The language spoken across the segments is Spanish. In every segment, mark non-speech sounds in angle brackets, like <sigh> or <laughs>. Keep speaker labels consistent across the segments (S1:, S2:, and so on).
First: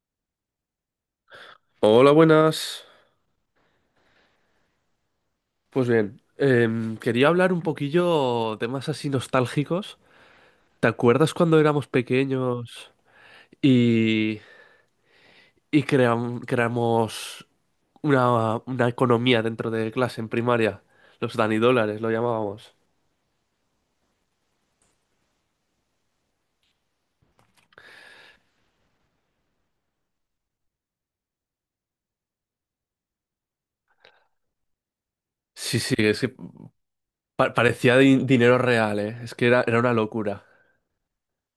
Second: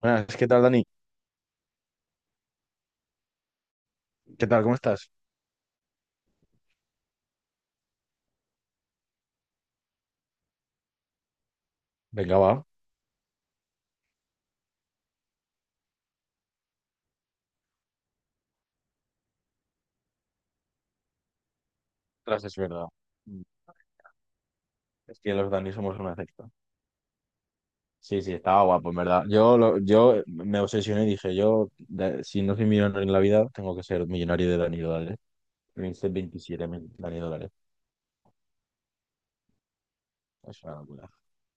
S1: Buenas, ¿qué tal, Dani?
S2: Hola, buenas.
S1: ¿Qué tal? ¿Cómo estás?
S2: Pues bien, quería hablar un poquillo temas así nostálgicos. ¿Te acuerdas cuando éramos
S1: Venga, va.
S2: pequeños y, y creamos una economía dentro de clase en primaria? Los danidólares lo
S1: Ostras, es
S2: llamábamos.
S1: verdad. Mm, Es que los Dani somos una secta. Sí, sí, estaba guapo, en verdad. Yo me obsesioné y dije, yo, si no soy millonario en la vida, tengo que ser millonario de Dani Dólares.
S2: Sí,
S1: Me
S2: sí,
S1: hice
S2: es que
S1: 27.000 Dani Dólares.
S2: parecía dinero real, ¿eh? Es que era una locura.
S1: Es una locura.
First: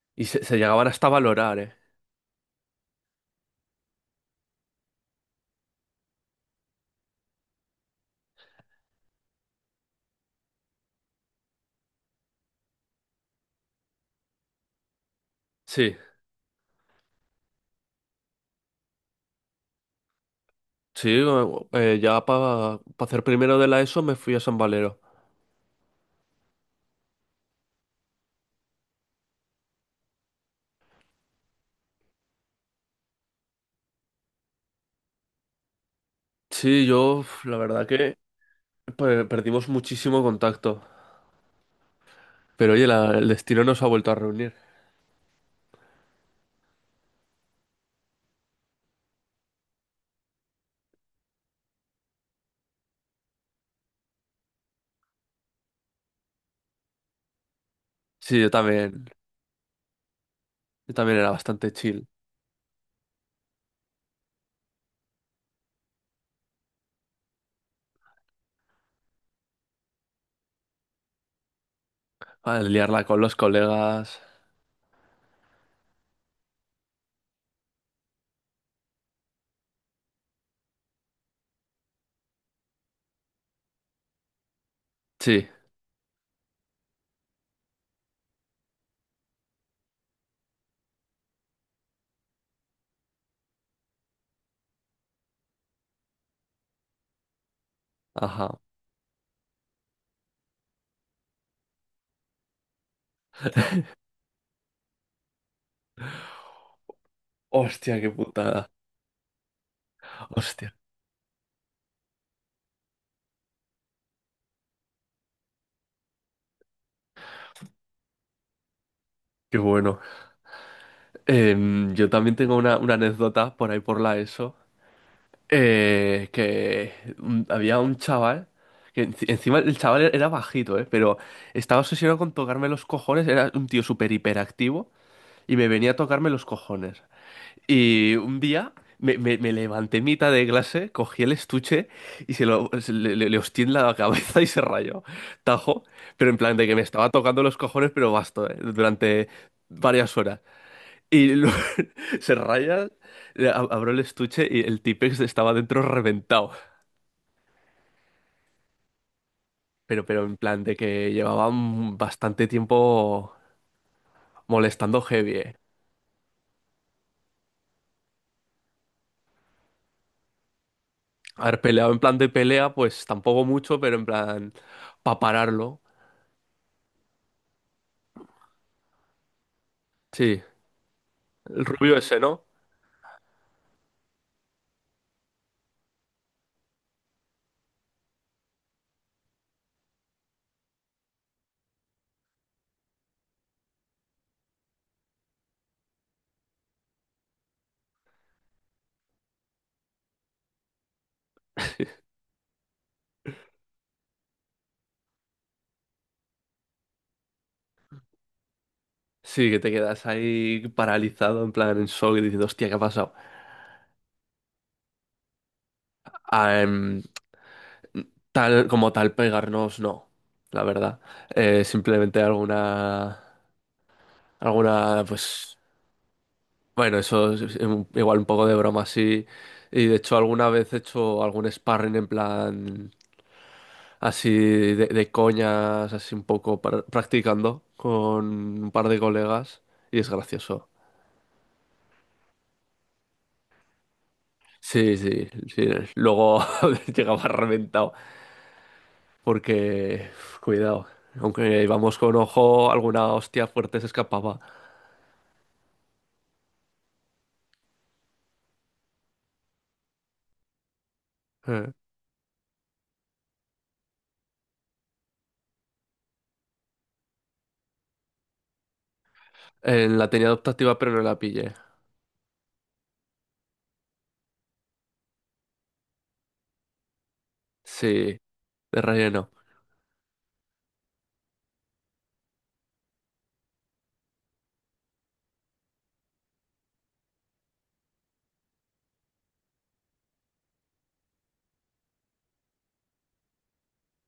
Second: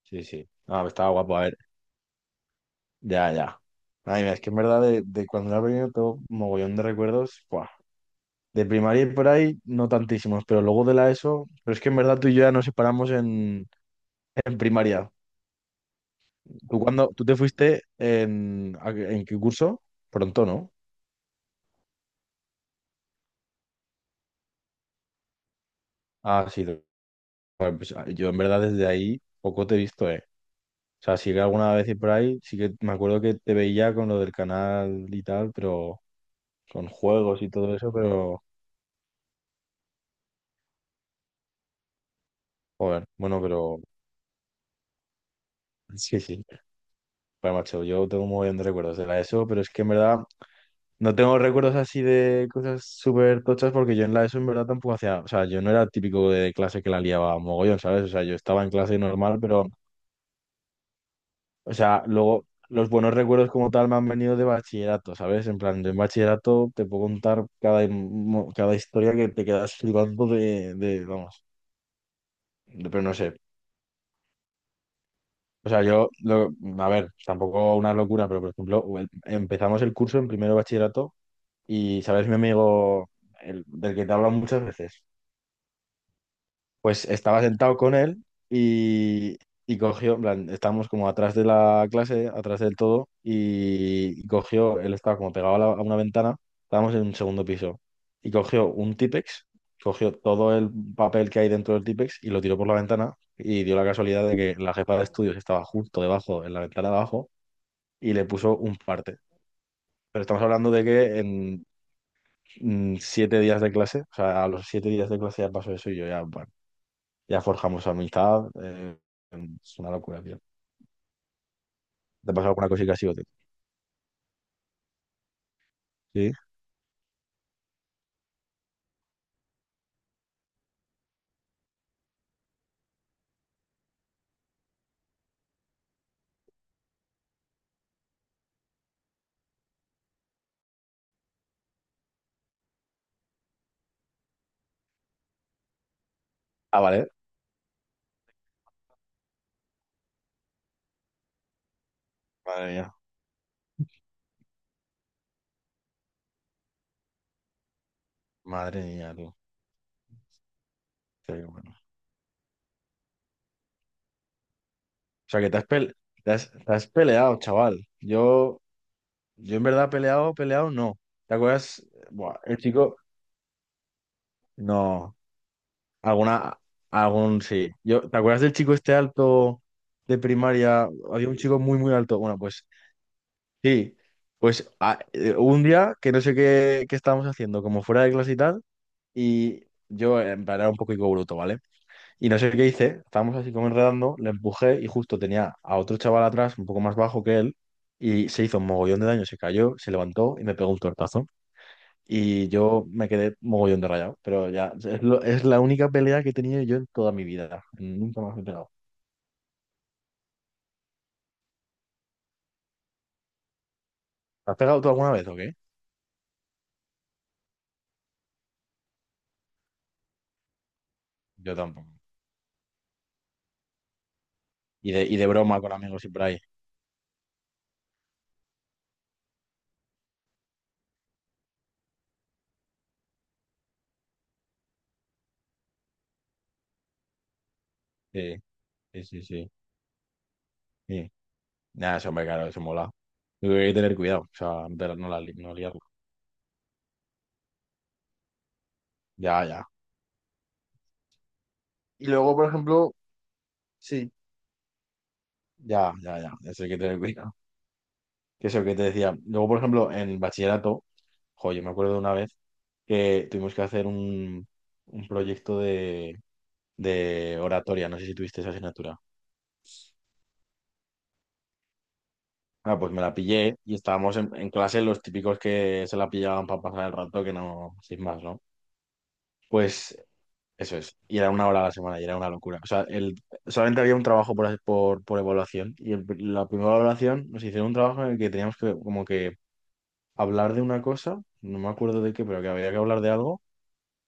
S1: Sí,
S2: Y
S1: sí.
S2: se
S1: Ah,
S2: llegaban hasta a
S1: estaba guapo, a ver.
S2: valorar, ¿eh?
S1: Ya, ya. Ay, mira, es que en verdad de cuando era pequeño tengo mogollón de recuerdos. Buah. De primaria y por ahí, no tantísimos, pero luego de la ESO, pero es que en verdad tú y yo ya nos separamos en primaria.
S2: Sí,
S1: ¿Tú cuando tú te fuiste en qué curso? Pronto, ¿no?
S2: sí, ya para hacer primero de la ESO me fui a San Valero.
S1: Ah, sí. Bueno, pues, yo en verdad desde ahí poco te he visto, ¿eh? O sea, sí que alguna vez por ahí, sí que me acuerdo que te veía con lo del canal y tal, pero
S2: Sí,
S1: con
S2: yo,
S1: juegos
S2: uf,
S1: y
S2: la
S1: todo
S2: verdad
S1: eso,
S2: que
S1: pero
S2: Perdimos muchísimo contacto, pero oye,
S1: joder,
S2: el
S1: bueno,
S2: destino nos
S1: pero
S2: ha vuelto a reunir.
S1: <laughs> sí, sí. Bueno, macho, yo tengo un montón de recuerdos de la ESO, pero es que en verdad no tengo recuerdos así de cosas súper tochas porque yo en la ESO en verdad tampoco hacía, o sea, yo no era el típico de clase que la liaba mogollón, ¿sabes? O sea, yo
S2: Sí,
S1: estaba en clase normal, pero.
S2: yo también era bastante
S1: O sea,
S2: chill.
S1: luego los buenos recuerdos como tal me han venido de bachillerato, ¿sabes? En plan, de en bachillerato te puedo contar cada historia que te quedas flipando de, vamos,
S2: Ah, liarla
S1: pero no
S2: con
S1: sé.
S2: los colegas.
S1: O sea, a ver, tampoco una locura, pero por ejemplo, empezamos el curso en primero de bachillerato y, ¿sabes? Mi amigo, del que te he hablado muchas veces.
S2: Sí,
S1: Pues estaba sentado con él y cogió, en plan, estábamos como atrás de la clase, atrás del todo, y, cogió, él estaba como pegado a una ventana, estábamos en un segundo piso, y
S2: ajá.
S1: cogió un Típex, cogió todo el papel que hay dentro del Típex y lo tiró por la ventana, y dio la casualidad de que la jefa de estudios estaba justo debajo, en la ventana de abajo,
S2: Hostia, qué
S1: y le puso
S2: putada.
S1: un parte. Pero estamos hablando
S2: Hostia,
S1: de que en 7 días de clase, o sea, a los 7 días de clase ya pasó eso y yo ya, bueno, ya forjamos amistad.
S2: qué
S1: Es una
S2: bueno.
S1: locura, tío.
S2: Yo
S1: ¿Te ha
S2: también
S1: pasado
S2: tengo
S1: alguna cosita
S2: una
S1: así
S2: anécdota por ahí por la ESO, eh,
S1: Sí.
S2: que había un chaval, que encima el chaval era bajito, pero estaba obsesionado con tocarme los cojones, era un tío súper hiperactivo y me venía a tocarme los cojones. Y un día me levanté en mitad de clase, cogí el estuche y se lo se le, le- le hostié en la cabeza y se rayó. Tajo, pero en plan de que
S1: Ah,
S2: me estaba
S1: vale.
S2: tocando los cojones, pero basto, durante varias horas. Y <laughs> se
S1: Madre
S2: raya,
S1: mía.
S2: le abro el estuche y el Tipex estaba dentro reventado.
S1: Madre mía, tú.
S2: Pero en plan de que
S1: Qué bueno. O
S2: llevaban bastante tiempo molestando heavy,
S1: sea, que
S2: eh.
S1: te has peleado, chaval. Yo en verdad peleado, peleado, no. ¿Te
S2: Haber
S1: acuerdas?
S2: peleado en plan de
S1: Buah, el
S2: pelea,
S1: chico.
S2: pues tampoco mucho, pero en plan
S1: No.
S2: para pararlo.
S1: Alguna. Algún sí. Yo, ¿te acuerdas del chico este alto de
S2: Sí.
S1: primaria? Había un chico
S2: El
S1: muy, muy
S2: rubio
S1: alto.
S2: ese,
S1: Bueno,
S2: ¿no?
S1: pues sí. Pues hubo un día que no sé qué estábamos haciendo, como fuera de clase y tal. Y yo, en plan, era un poco higo bruto, ¿vale? Y no sé qué hice, estábamos así como enredando, le empujé y justo tenía a otro chaval atrás, un poco más bajo que él, y se hizo un mogollón de daño, se cayó, se levantó y me pegó un tortazo. Y yo me quedé mogollón de rayado, pero ya, es la única pelea que he tenido yo en toda mi vida. Nunca más me he pegado.
S2: Sí, que te quedas ahí paralizado en plan en shock y diciendo, hostia, ¿qué ha pasado?
S1: ¿Te has pegado tú alguna vez o qué?
S2: Ah, tal como tal pegarnos, no, la verdad.
S1: Yo tampoco.
S2: Simplemente alguna,
S1: Y
S2: alguna,
S1: de, y de
S2: pues,
S1: broma con amigos y por ahí.
S2: bueno, eso es igual un poco de broma así. Y de hecho alguna vez he hecho algún sparring en plan así de coñas, así un poco practicando con
S1: Sí,
S2: un par de
S1: sí, sí, sí.
S2: colegas y es gracioso.
S1: Sí. Nada, eso, hombre, claro, eso mola. Yo creo que hay que tener cuidado, o sea, pero
S2: Sí,
S1: no la,
S2: sí,
S1: li- no
S2: sí.
S1: liarla.
S2: Luego <laughs> llegaba reventado,
S1: Ya, ya.
S2: porque uf, cuidado, aunque íbamos
S1: Y
S2: con
S1: luego, por
S2: ojo,
S1: ejemplo,
S2: alguna hostia fuerte se
S1: sí,
S2: escapaba.
S1: ya, ya, ya, es el que te cuidado. Que es el que te decía. Luego, por ejemplo, en el bachillerato, jo, yo me
S2: Eh,
S1: acuerdo de una vez que tuvimos que hacer un proyecto de oratoria. No sé si tuviste esa asignatura.
S2: la tenía adoptativa, pero no la pillé.
S1: Ah, pues me la pillé y estábamos en, clase los típicos que se la pillaban para pasar el rato, que no, sin
S2: Sí,
S1: más, ¿no?
S2: de relleno.
S1: Pues eso es. Y era una hora a la semana y era una locura. O sea, solamente había un trabajo por evaluación y la primera evaluación nos hicieron un trabajo en el que teníamos que como que hablar de una cosa, no me acuerdo de qué, pero que había que hablar de algo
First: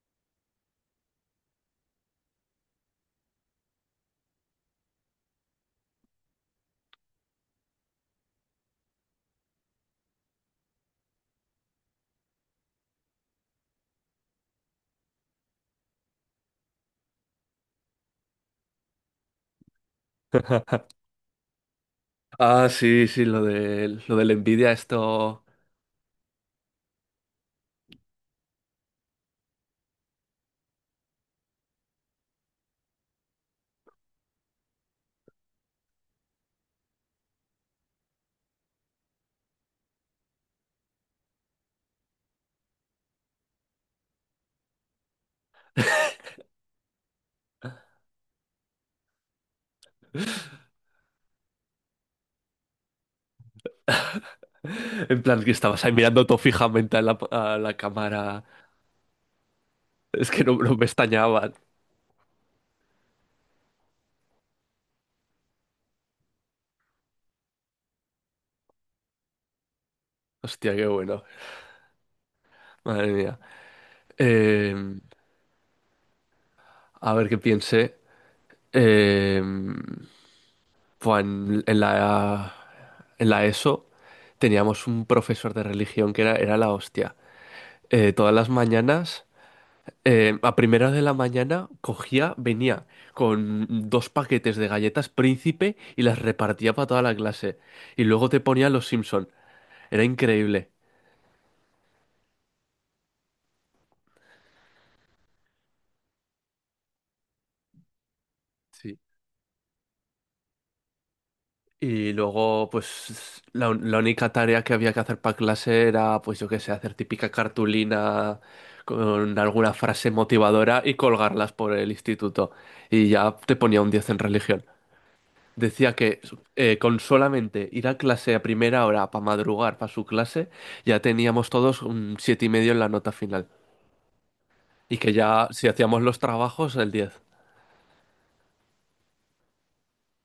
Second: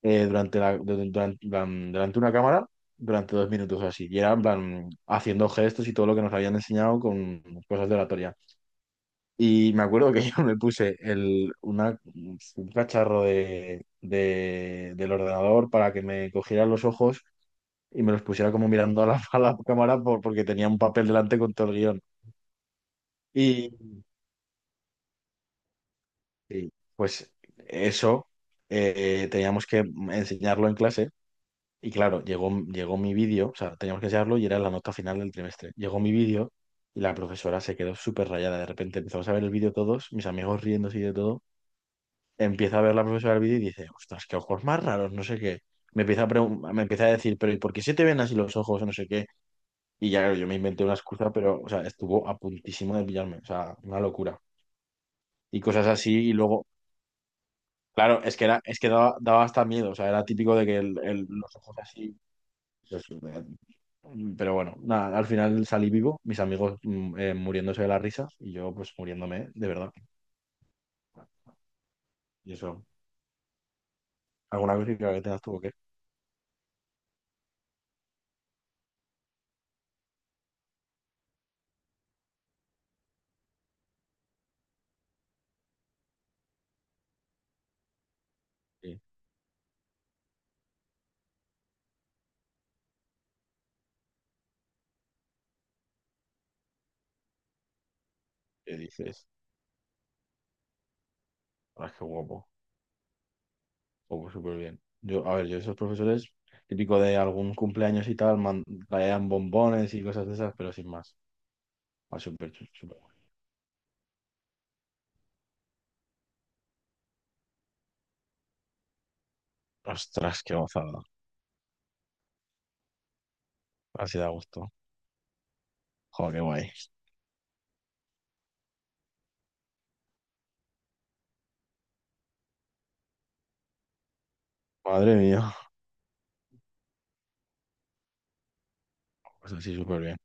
S1: eh, durante la, du- durante en plan, delante de una cámara durante 2 minutos o así. Y era en plan, haciendo gestos y todo lo que nos habían enseñado con cosas de oratoria. Y me acuerdo que <laughs> yo me puse un cacharro del ordenador para que me cogieran los ojos y me los pusiera como mirando a la, <laughs> a la cámara porque tenía un papel delante con todo el guión.
S2: Ah, sí, sí,
S1: Y,
S2: lo de la envidia, esto.
S1: pues eso, teníamos que enseñarlo en clase. Y claro, llegó mi vídeo, o sea, teníamos que enseñarlo y era la nota final del trimestre. Llegó mi vídeo y la profesora se quedó súper rayada. De repente empezamos a ver el vídeo todos, mis amigos riéndose y de todo. Empieza a ver la profesora el vídeo y dice, ostras, qué ojos más raros, no sé qué. Me empieza a decir, pero ¿y por qué se te ven así los ojos? O no sé qué. Y ya, claro, yo me inventé una excusa, pero, o sea, estuvo a puntísimo de pillarme, o sea, una locura.
S2: <laughs> En plan, que
S1: Y
S2: estabas
S1: cosas
S2: ahí
S1: así,
S2: mirando
S1: y
S2: todo
S1: luego,
S2: fijamente a a la
S1: claro, es
S2: cámara.
S1: que, era, es que daba hasta miedo, o sea, era
S2: Es que no,
S1: típico de
S2: no
S1: que
S2: me extrañaban.
S1: los ojos así. Yo sí me-. Pero bueno, nada, al final salí vivo, mis amigos muriéndose de la risa y yo pues muriéndome de verdad.
S2: Hostia, qué bueno.
S1: Y eso,
S2: Madre mía.
S1: alguna
S2: Eh,
S1: crítica que tengas tuvo
S2: a ver qué piense. Eh, Pues en en la ESO teníamos un profesor de religión que era la hostia. Todas las
S1: que
S2: mañanas, a primera de la mañana, cogía, venía con dos paquetes de galletas Príncipe y las repartía para toda la clase. Y luego te ponía
S1: que
S2: Los
S1: dices,
S2: Simpson. Era increíble.
S1: ah, qué guapo, guapo, súper bien. Yo, a ver, yo esos profesores, típico de algún cumpleaños y tal,
S2: Sí.
S1: traían bombones y cosas de esas, pero sin más.
S2: Y
S1: Ah, súper,
S2: luego,
S1: súper
S2: pues, la única tarea que había que hacer para clase era, pues, yo qué sé, hacer típica cartulina con alguna
S1: guay.
S2: frase
S1: Ostras, qué
S2: motivadora y
S1: gozada.
S2: colgarlas por el instituto. Y ya te ponía un 10
S1: Así
S2: en
S1: da
S2: religión.
S1: gusto.
S2: Decía que
S1: Joder, qué guay.
S2: con solamente ir a clase a primera hora para madrugar para su clase, ya teníamos todos un 7,5 en la nota final. Y que
S1: Madre
S2: ya,
S1: mía,
S2: si hacíamos los trabajos, el 10.
S1: pues así súper bien.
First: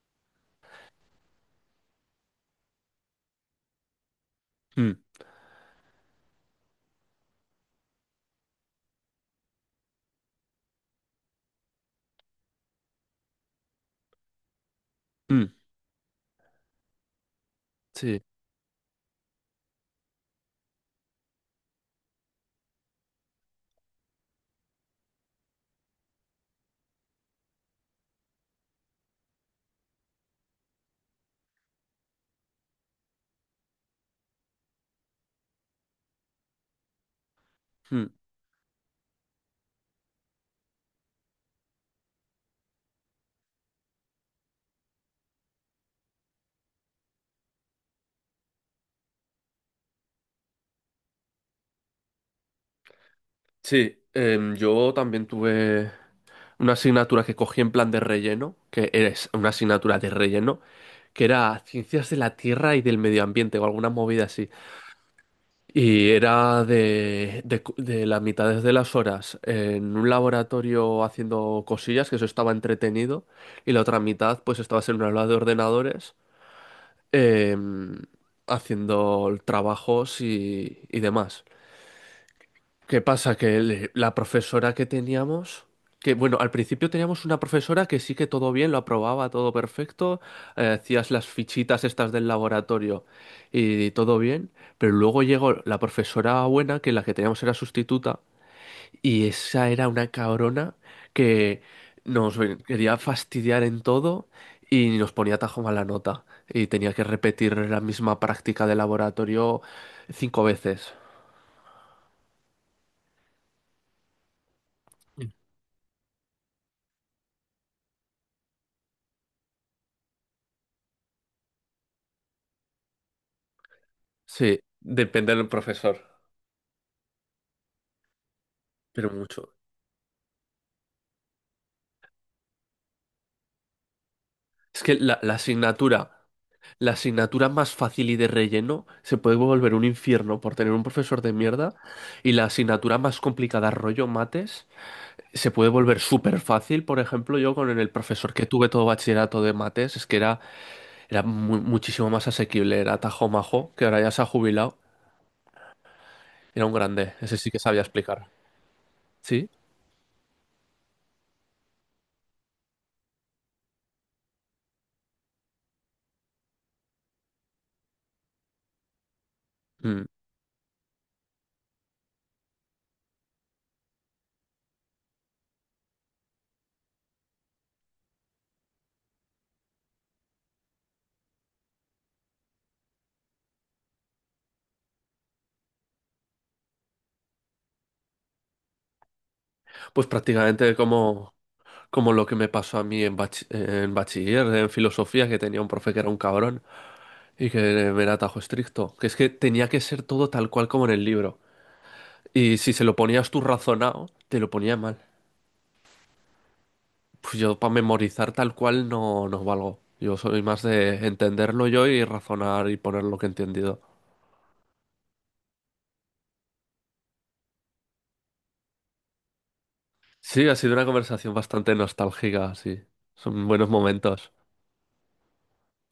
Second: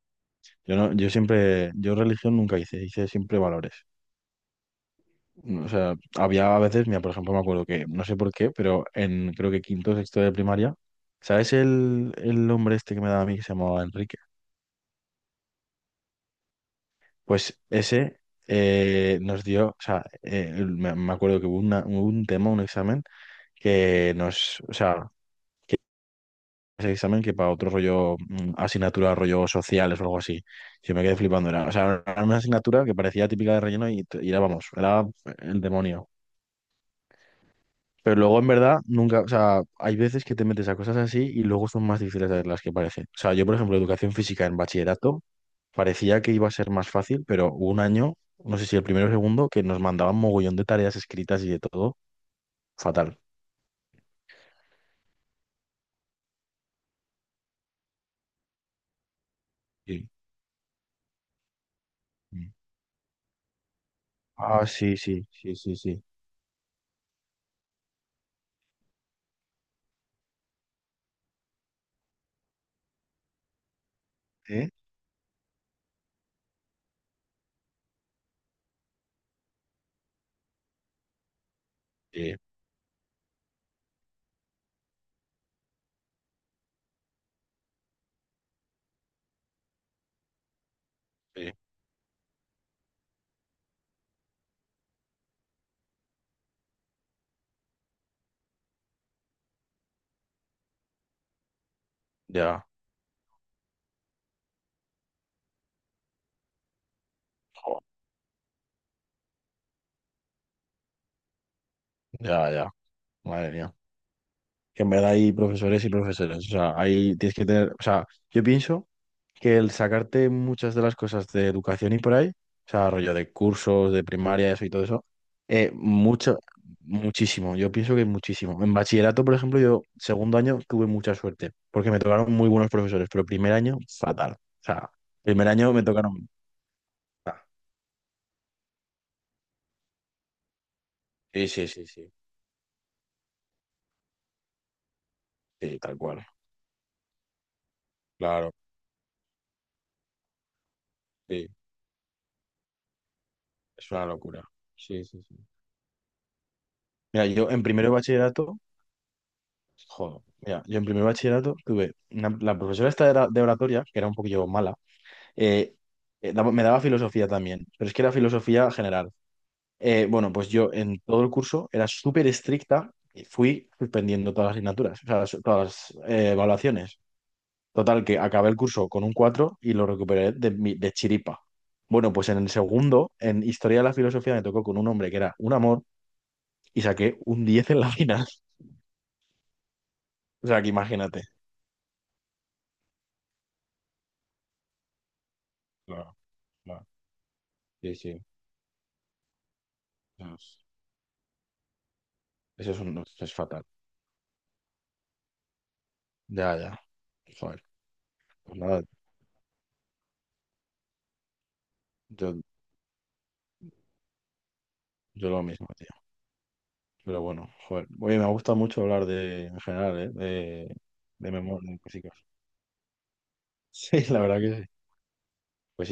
S1: Yo no, yo siempre, yo religión nunca hice siempre valores.
S2: Mm,
S1: O sea, había a veces, mira, por ejemplo, me acuerdo que, no sé por qué, pero en creo que quinto o sexto de primaria, ¿sabes el hombre este que me daba a mí que se llamaba Enrique?
S2: mm,
S1: Pues ese
S2: sí,
S1: nos dio, o sea, me acuerdo que hubo un tema, un examen que nos, o sea, que ese examen que para otro rollo, asignatura, rollo sociales o algo así, yo me quedé flipando, era, o sea, era una asignatura que parecía típica de relleno y era, vamos, era el demonio.
S2: mm,
S1: Pero luego en verdad nunca, o sea, hay veces que te metes a cosas así y luego son más difíciles de las que parecen. O sea, yo por ejemplo, educación física en bachillerato parecía que iba a ser más fácil, pero hubo un año, no sé si el primero o segundo, que nos mandaban mogollón de tareas escritas y de todo, fatal.
S2: sí. Yo también tuve una asignatura que cogí en plan de relleno, que es una asignatura
S1: Sí.
S2: de relleno, que era Ciencias de la
S1: Mm.
S2: Tierra y del Medio Ambiente o alguna movida así.
S1: Ah, sí, sí, sí, sí, sí.
S2: Y era de las mitades de las horas en un laboratorio haciendo cosillas, que eso estaba entretenido, y la otra mitad pues
S1: ¿Eh?
S2: estabas en una aula de ordenadores em, haciendo trabajos y demás.
S1: Sí,
S2: ¿Qué pasa? Que la profesora que teníamos, que bueno, al principio teníamos una profesora que sí que todo bien, lo aprobaba, todo perfecto, hacías las
S1: sí,
S2: fichitas estas del laboratorio y todo bien, pero luego llegó la profesora buena, que la que teníamos era sustituta, y esa era una cabrona que
S1: ya,
S2: quería fastidiar en todo y nos ponía tajo mala nota, y tenía que repetir
S1: jo,
S2: la misma práctica de laboratorio 5 veces.
S1: ya, ya, madre mía. Que en verdad hay profesores y profesores, o sea, ahí tienes que tener, o sea, yo pienso... Que el sacarte muchas de las cosas de educación y por ahí, o sea, rollo de cursos, de primaria,
S2: Sí,
S1: eso y todo eso,
S2: depende del profesor,
S1: mucho, muchísimo, yo pienso que muchísimo. En
S2: pero
S1: bachillerato, por
S2: mucho.
S1: ejemplo, yo segundo año tuve mucha suerte, porque me tocaron muy buenos profesores, pero primer año, fatal. O
S2: Es
S1: sea,
S2: que
S1: primer año me tocaron...
S2: la
S1: ah,
S2: asignatura más fácil y de relleno se puede volver un infierno por tener un profesor de
S1: Sí, sí,
S2: mierda
S1: sí, sí,
S2: y la asignatura más complicada, rollo mates, se puede
S1: sí, tal
S2: volver
S1: cual,
S2: súper fácil. Por ejemplo, yo con el profesor que
S1: claro,
S2: tuve todo bachillerato de mates, es que era, era
S1: sí,
S2: muchísimo más asequible, era Tajo Majo, que
S1: es
S2: ahora
S1: una
S2: ya se ha
S1: locura.
S2: jubilado,
S1: Sí, sí, sí.
S2: era un grande,
S1: Mira,
S2: ese
S1: yo
S2: sí que
S1: en
S2: sabía
S1: primero de
S2: explicar.
S1: bachillerato,
S2: ¿Sí?
S1: joder, mira, yo en primero de bachillerato tuve la profesora esta de oratoria, que era un poquillo mala. Eh, Me daba filosofía también, pero es que era filosofía general.
S2: Mm.
S1: Bueno, pues yo en todo el curso era súper estricta y fui suspendiendo todas las asignaturas, o sea, todas las evaluaciones. Total, que acabé el curso con un 4 y lo recuperé de chiripa. Bueno, pues en el segundo, en Historia de la Filosofía, me tocó con un hombre que era un amor y saqué un 10 en la final. <laughs>
S2: Pues
S1: O sea, que
S2: prácticamente
S1: imagínate.
S2: como... Como lo que me pasó a mí en, en bachiller, en filosofía, que tenía un profe que era
S1: Claro,
S2: un cabrón
S1: claro.
S2: y que
S1: Sí,
S2: me era
S1: sí.
S2: tajo estricto. Que es que tenía que ser todo
S1: Eso
S2: tal
S1: es,
S2: cual como en el libro. Y si se lo ponías
S1: es
S2: tú
S1: fatal.
S2: razonado, te lo ponía mal.
S1: Ya, ya.
S2: Pues yo
S1: Joder,
S2: para memorizar tal
S1: pues nada,
S2: cual no, no valgo. Yo soy más de entenderlo yo y
S1: yo
S2: razonar y poner lo que he entendido.
S1: Yo lo mismo, tío. Pero bueno, joder. Oye, me gusta mucho hablar de, en general, ¿eh?
S2: Sí, ha sido
S1: De,
S2: una
S1: de
S2: conversación
S1: memoria,
S2: bastante
S1: de músicos. <laughs>
S2: nostálgica, sí. Son buenos
S1: Sí, la
S2: momentos.
S1: verdad que sí. Pues